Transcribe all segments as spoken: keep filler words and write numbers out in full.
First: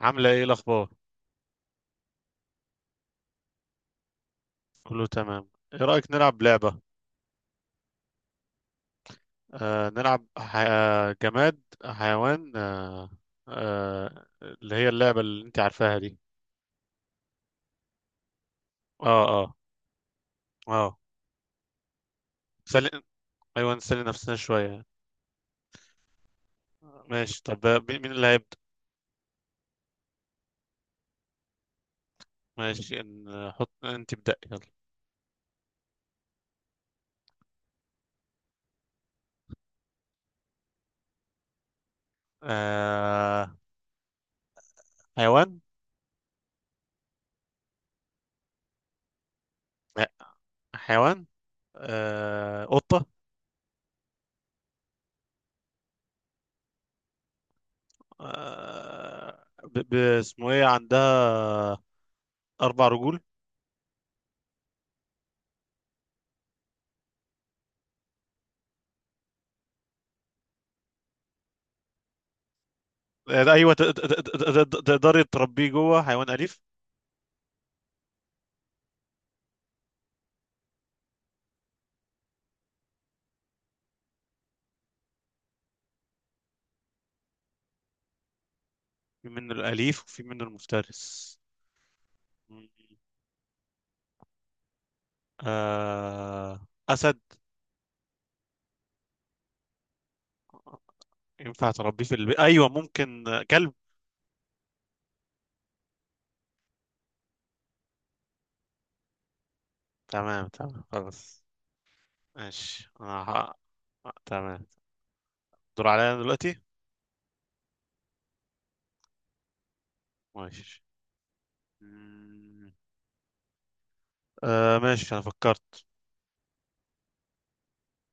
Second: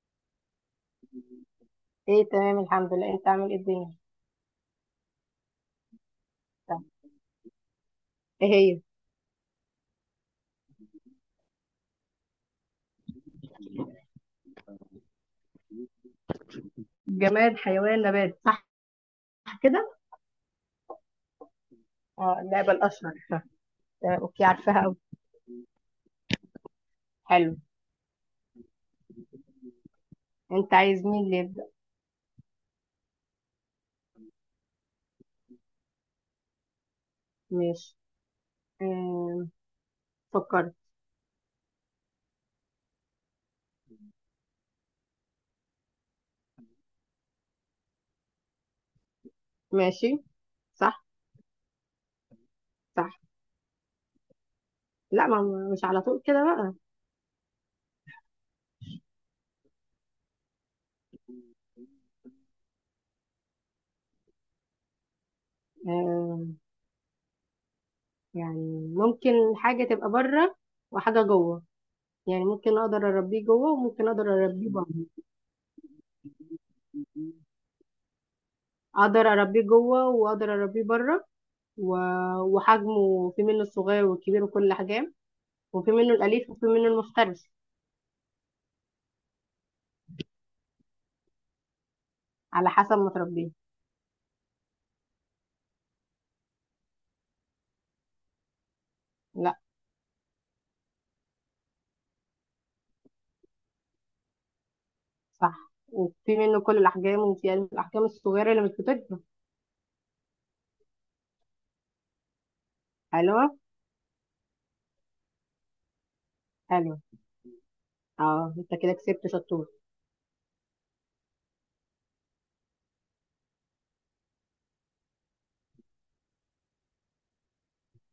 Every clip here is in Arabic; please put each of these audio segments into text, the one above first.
عاملة ايه الأخبار؟ ايه تمام، الحمد لله. انت عامل ايه الدنيا؟ كله تمام. ايه رأيك نلعب لعبة؟ طب، ايه هي؟ آه نلعب ح... آه، جماد حيوان آه آه اللي هي اللعبة اللي انت عارفاها دي. جماد حيوان نبات، صح اه اه كده. اه اه، اللعبة سل... الأشهر. ايوه نسلي تمام، نفسنا اوكي شوية. عارفاها اوي. ماشي. حلو. طب آه، مين مين اللي هيبدأ؟ انت عايز مين اللي يبدأ؟ ماشي، نحط انت ابدأ، يلا. ماشي. آم، فكرت. آه. حيوان؟ لا، ماشي. صح. حيوان. آه، قطة. صح. لا ما ما- مش على طول كده بقى. آه ب... ب... اسمه ايه عندها أربع رجول. آم، يعني ممكن حاجة تبقى بره وحاجة جوه. يعني ممكن اقدر اربيه جوه ايوه ت- وممكن ت- اقدر ت- اربيه ت- بره. تقدري تربيه جوه، حيوان اليف. اقدر اربيه جوه واقدر اربيه بره و... وحجمه في منه الصغير والكبير وكل حاجة. وفي منه الأليف وفي منه المفترس، في منه الاليف وفي منه المفترس. على حسب ما تربيه. آه... اسد. لا. ينفع تربيه في البيت؟ ايوه ممكن، آه، كلب. صح، وفي منه كل الأحجام وفي الأحجام الصغيرة اللي مش بتكبر. تمام تمام، خلاص. ماشي، انا ه... حلوة. تمام. دور عليا أنا دلوقتي. حلوة. اه، انت كده كسبت شطور. ماشي. مم. آه ماشي، انا فكرت.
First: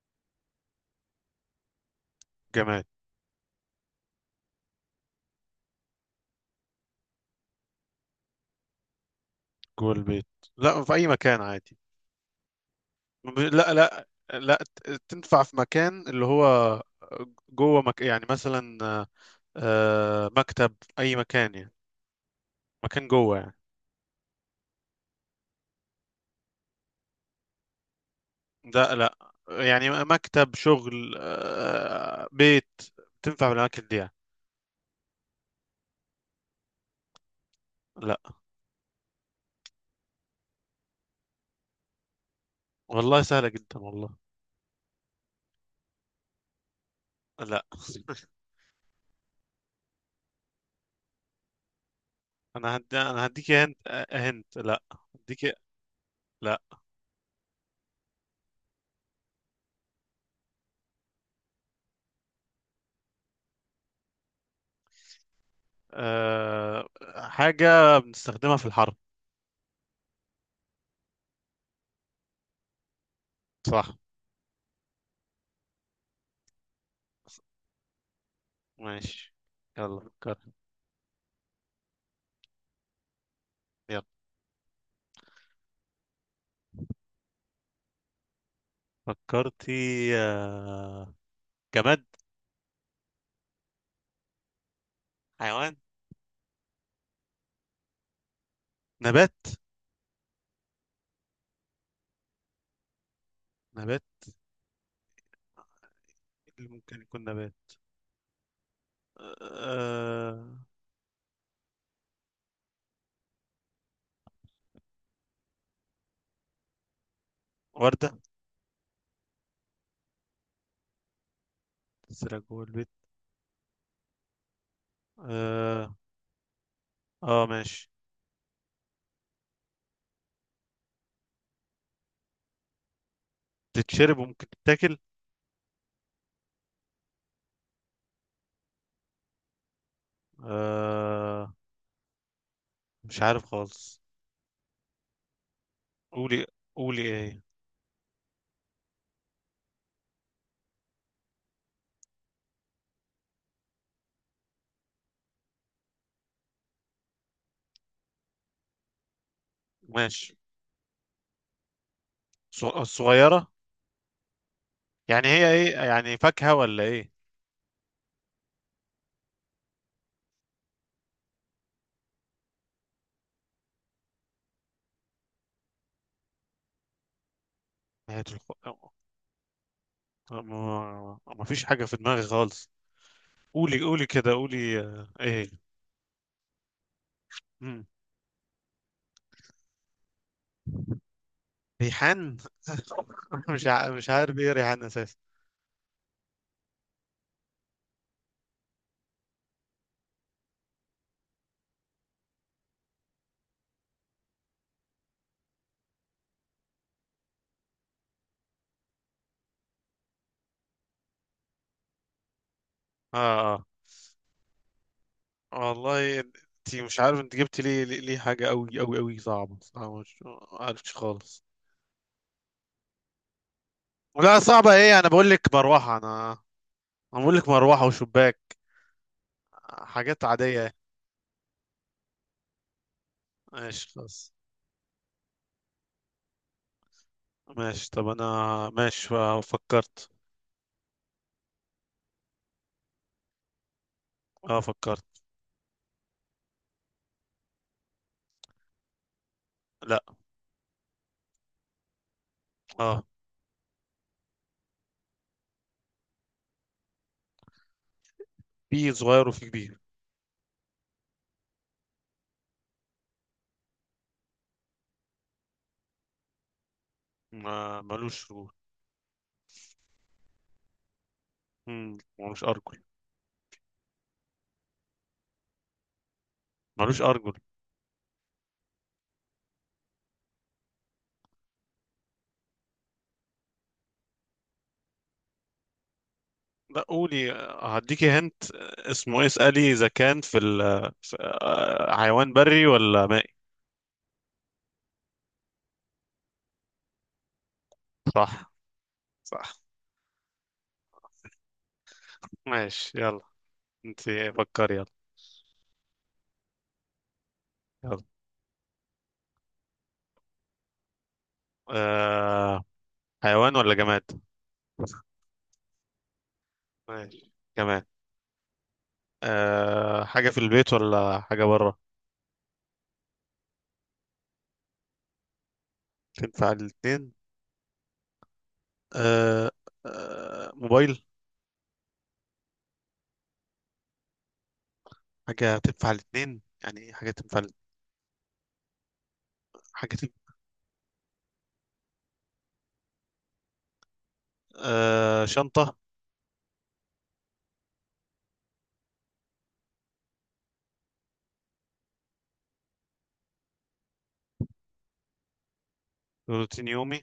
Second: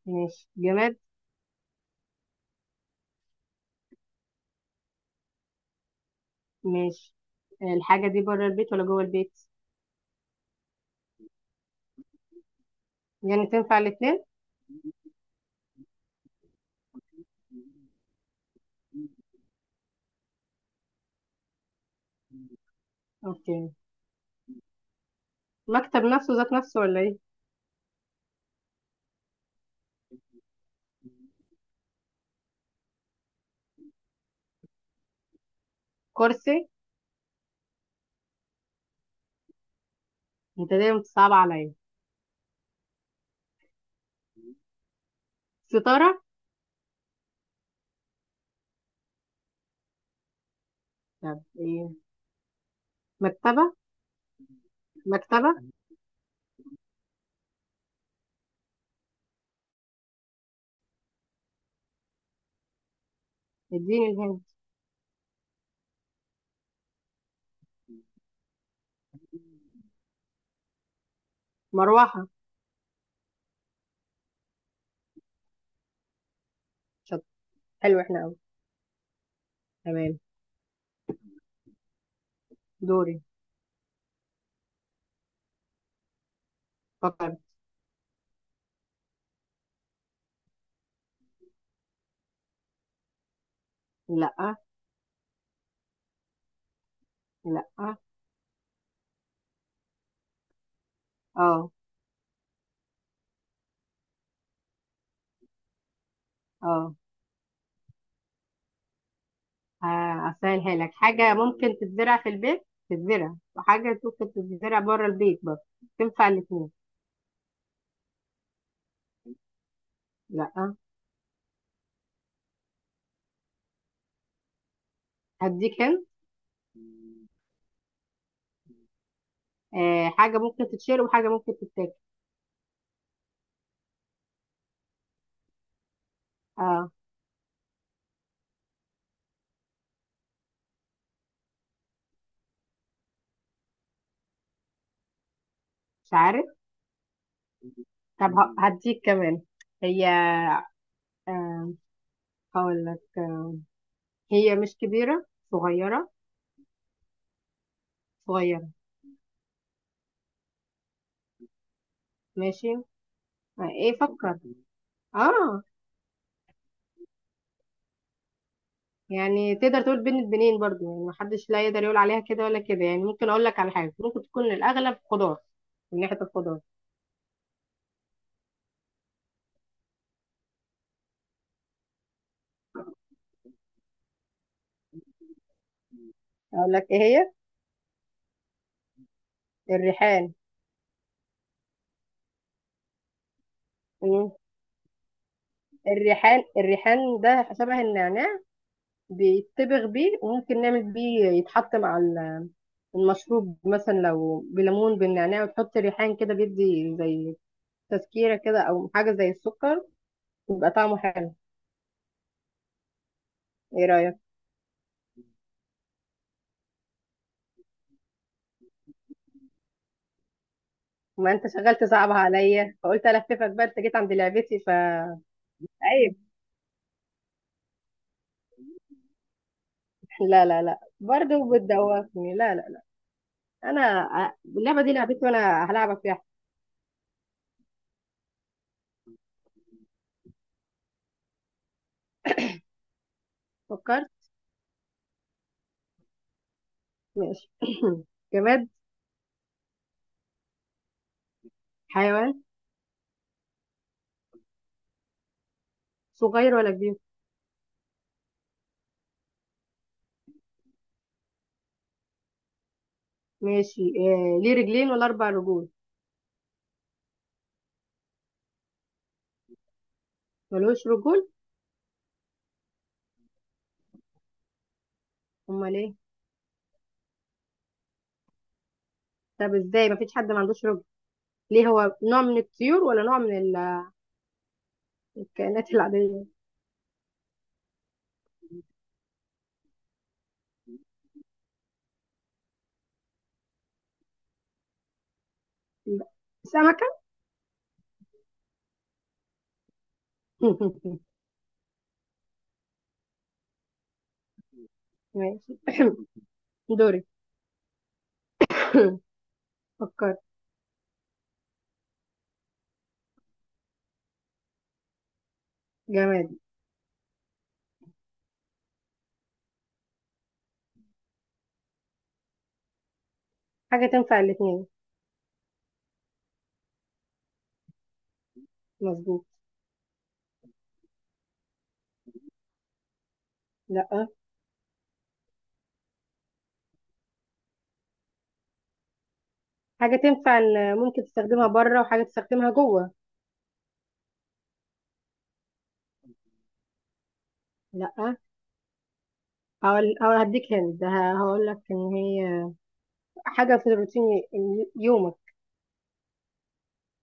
ماشي. جماد. جماد. ماشي. الحاجة دي بره البيت ولا جوه البيت؟ جوه البيت؟ لا، في اي مكان عادي. ب- يعني لا تنفع لا الاتنين. لا ت- تنفع في مكان اللي هو جوه مك... يعني مثلا آه، مكتب، اي مكان يعني، مكان جوه يعني. اوكي، مكتب نفسه ذات نفسه ولا ايه؟ ده لا. يعني مكتب شغل، آه، بيت، تنفع بالاماكن دي يعني. كرسي. لا. انت دايما بتصعب عليا. والله سهله جدا والله. ستارة. لا طب ايه؟ انا هدي انا هديك، مكتبة. هنت آه، هنت. لا. هديك. مكتبة. لا. اديني الهند. أه... حاجه بنستخدمها في الحرب. مروحة. صح. شط، حلو احنا قوي. ماشي، يلا تمام، فكر. دوري. يلا. فكر. فكرتي؟ أه... جماد. لا. حيوان. لا. اه. نبات. اه. نبات. إيه اللي ممكن يكون نبات؟ آه، أه... هسهلها لك. حاجة ممكن تتزرع في البيت تتزرع وحاجة ممكن تتزرع بره البيت برضه، تنفع الاتنين. وردة. لا. تتسرق جوه البيت. هديك اه. هنا، آه ماشي. آه، حاجة ممكن تتشرب وحاجة ممكن تتاكل. تتشرب وممكن تتاكل. اه. آه مش عارف خالص. مش قولي، عارف. قولي ايه. طب ه- هديك كمان. هي، آه، هقول لك. آه، هي مش كبيرة، صغيرة. صغيرة. ماشي. ص- ماشي. الصغيرة. آه، ايه فكر. يعني هي اه، ايه يعني، فاكهة ولا ايه؟ يعني تقدر تقول بين البنين برضو، يعني محدش لا يقدر يقول عليها كده ولا كده. يعني ممكن اقول لك على حاجه ممكن تكون الاغلب خضار، من ناحيه الخضار. نهاية الخ... ما... ما فيش حاجة في دماغي خالص. قولي، قولي كده، قولي آه ايه. اقول لك ايه هي. مم. الريحان. ريحان. مش ع... مش مم. عارف ايه ريحان اساسا. الريحان، الريحان ده شبه النعناع، بيتبغ بيه وممكن نعمل بيه، يتحط مع ال- المشروب. مثلا لو بليمون بالنعناع وتحط ريحان كده بيدي زي تذكيرة كده، او حاجة زي السكر، يبقى طعمه حلو. اه. ايه رأيك؟ اه والله انت، مش عارف انت جبت ليه ليه ليه حاجة قوي قوي قوي، صعبة صعبة مش عارفش ما خالص. انت شغال تصعبها عليا فقلت الففك بقى. انت جيت عند لا، لعبتي ف صعبة ايه، انا بقول لك مروحة، أيوة. انا انا بقول لك مروحة وشباك، حاجات عادية لا لا يعني. لا، برضه بتدوخني، لا لا لا. انا ماشي خلاص. ع- اللعبه دي لعبتي وانا هلعبك فيها. ماشي طب انا، ماشي آه، فكرت. فكرت. اه فكرت. ماشي. جماد. لا. حيوان. اه. صغير ولا كبير؟ في صغير وفي كبير. ماشي. آه، ليه رجلين ولا اربع رجول؟ ما ملوش رجول. ملوش رجول؟ مم، ملوش ارجل. امال ايه؟ ملوش ارجل. طب ازاي؟ مفيش حد ما عندوش رجل. ليه، هو نوع من الطيور ولا نوع من ال- الكائنات العاديه؟ لا، قولي آه، هديكي هنت آه، اسمه ايه، اسألي اذا كان في, ال... في آه، حيوان بري ولا مائي. لا. سمكه. صح. صح. ماشي يلا. انت فكري، يلا. ماشي. دوري. يلا. فكرت. آه... حيوان ولا جماد. جماد. ماشي جماد. أه، حاجة في البيت ولا حاجة برا. حاجه تنفع الاثنين. تنفع الاتنين. مظبوط. أه. أه موبايل. لا. حاجة تنفع الاتنين، يعني إيه حاجة تنفع ال- حاجة حاجة تنفع. تنفع ال- ممكن تستخدمها بره وحاجة تستخدمها جوه. أه شنطة. لا. هقول هقول- هديك هند، هقول لك ان هي حاجة في روتين ي- يومك. روتين يومي.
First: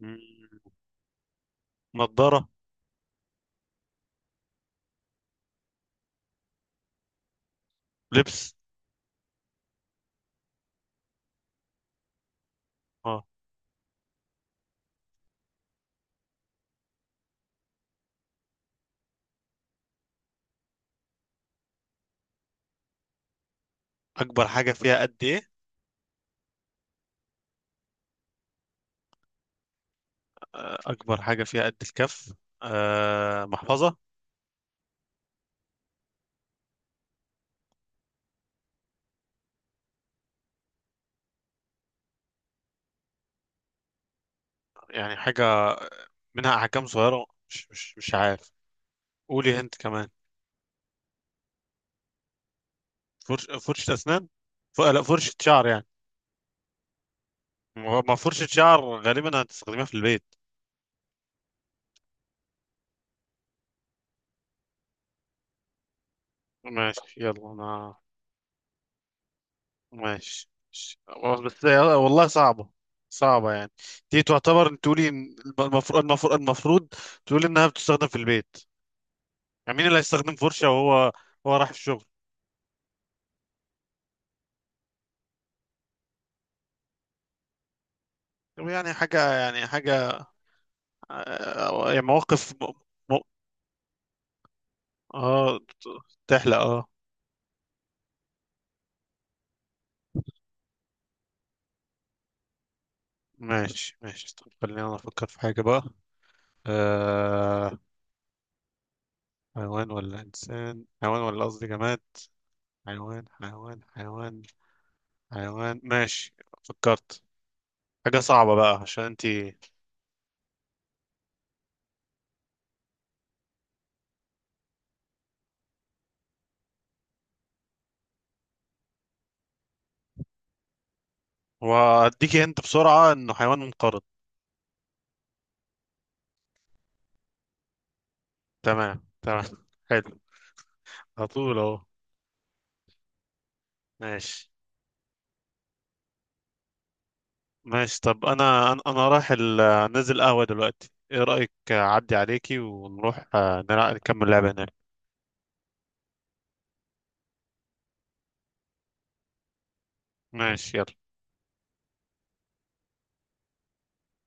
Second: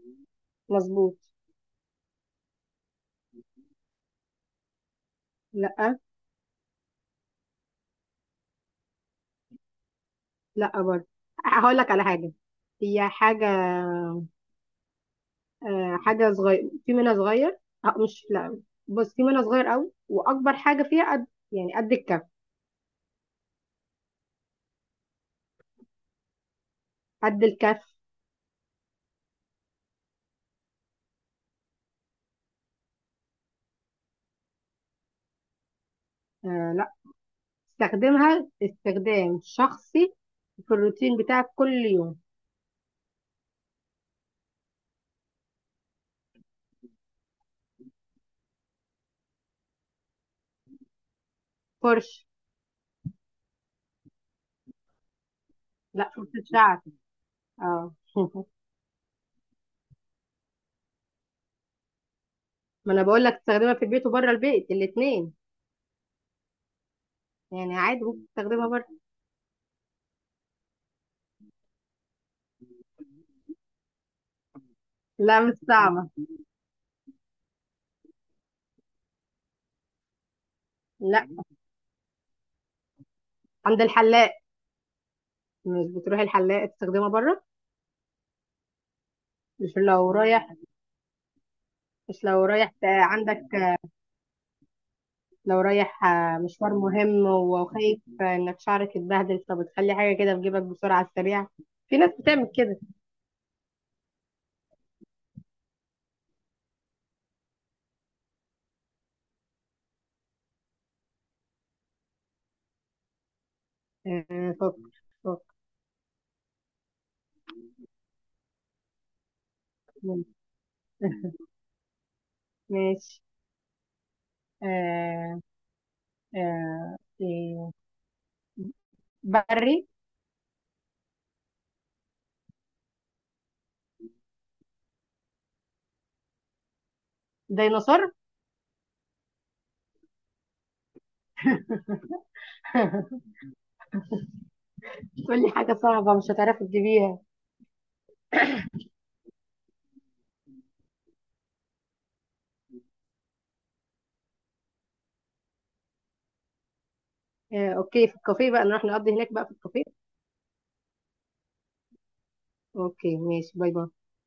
مم. مظبوط. نضارة. لا. لبس. لا برضه. هقول لك على حاجة، هي اه، حاجة، آه، حاجة صغير، في منها صغير. آه، مش لا، بص، في منها صغير قوي وأكبر حاجة فيها قد، يعني قد الكف. أكبر حاجة فيها قد إيه؟ قد الكف. أه أكبر حاجة فيها قد الكف. أه محفظة. آه لا، استخدمها استخدام شخصي في الروتين بتاعك كل يوم. يعني حاجة منها أحكام صغيرة، مش مش مش عارف، قولي أنت كمان. فرش. فرش. فرشة أسنان. ف... لا، فرشة شعر يعني. لا، فرشة شعر. اه. هو- ما فرشة شعر غالبا هتستخدمها في البيت. ما انا بقول لك تستخدمها في البيت وبره البيت، الاثنين. ماشي يلا يعني انا. عادي ممكن تستخدمها بره. ماشي. والله- بس يلا، والله صعبة، صعبة يعني. دي تعتبر تقولي إن لا مش المفروض، صعبة. المفروض المفروض تقولي انها بتستخدم في البيت، يعني مين اللي هيستخدم فرشة وهو، لا، هو راح الشغل. عند الحلاق. مش بتروح الحلاق تستخدمها بره؟ طب يعني حاجة، يعني مش لو حاجة رايح. آه، يعني مش لو مواقف م... رايح ت- م... عندك. اه لو رايح آه، تحلق مشوار اه. مهم وخايف انك شعرك يتبهدل، فبتخلي حاجة كده في جيبك بسرعة على السريع. في ناس بتعمل كده. ماشي ماشي. طب خلينا انا افكر في حاجة بقى. آه... حيوان ولا انسان، حيوان ولا قصدي جماد، حيوان حيوان حيوان. آه، فك. فك. حيوان ماشي. فكرت حاجة صعبة بقى عشان انتي، ماشي. آه. آه. إيه، بري. واديكي انت بسرعة انه حيوان منقرض. ديناصور. تمام تمام حلو، على طول اهو. ماشي. تقول لي حاجة صعبة مش هتعرفي تجيبيها. ماشي طب انا انا أنا رايح ال- نازل قهوة دلوقتي، ايه رأيك اعدي عليكي ونروح آه، نلع- نكمل لعبة هناك. آه، اوكي، في الكافيه بقى، نروح نقضي هناك بقى في الكافيه. ماشي يلا. اوكي ماشي، باي باي.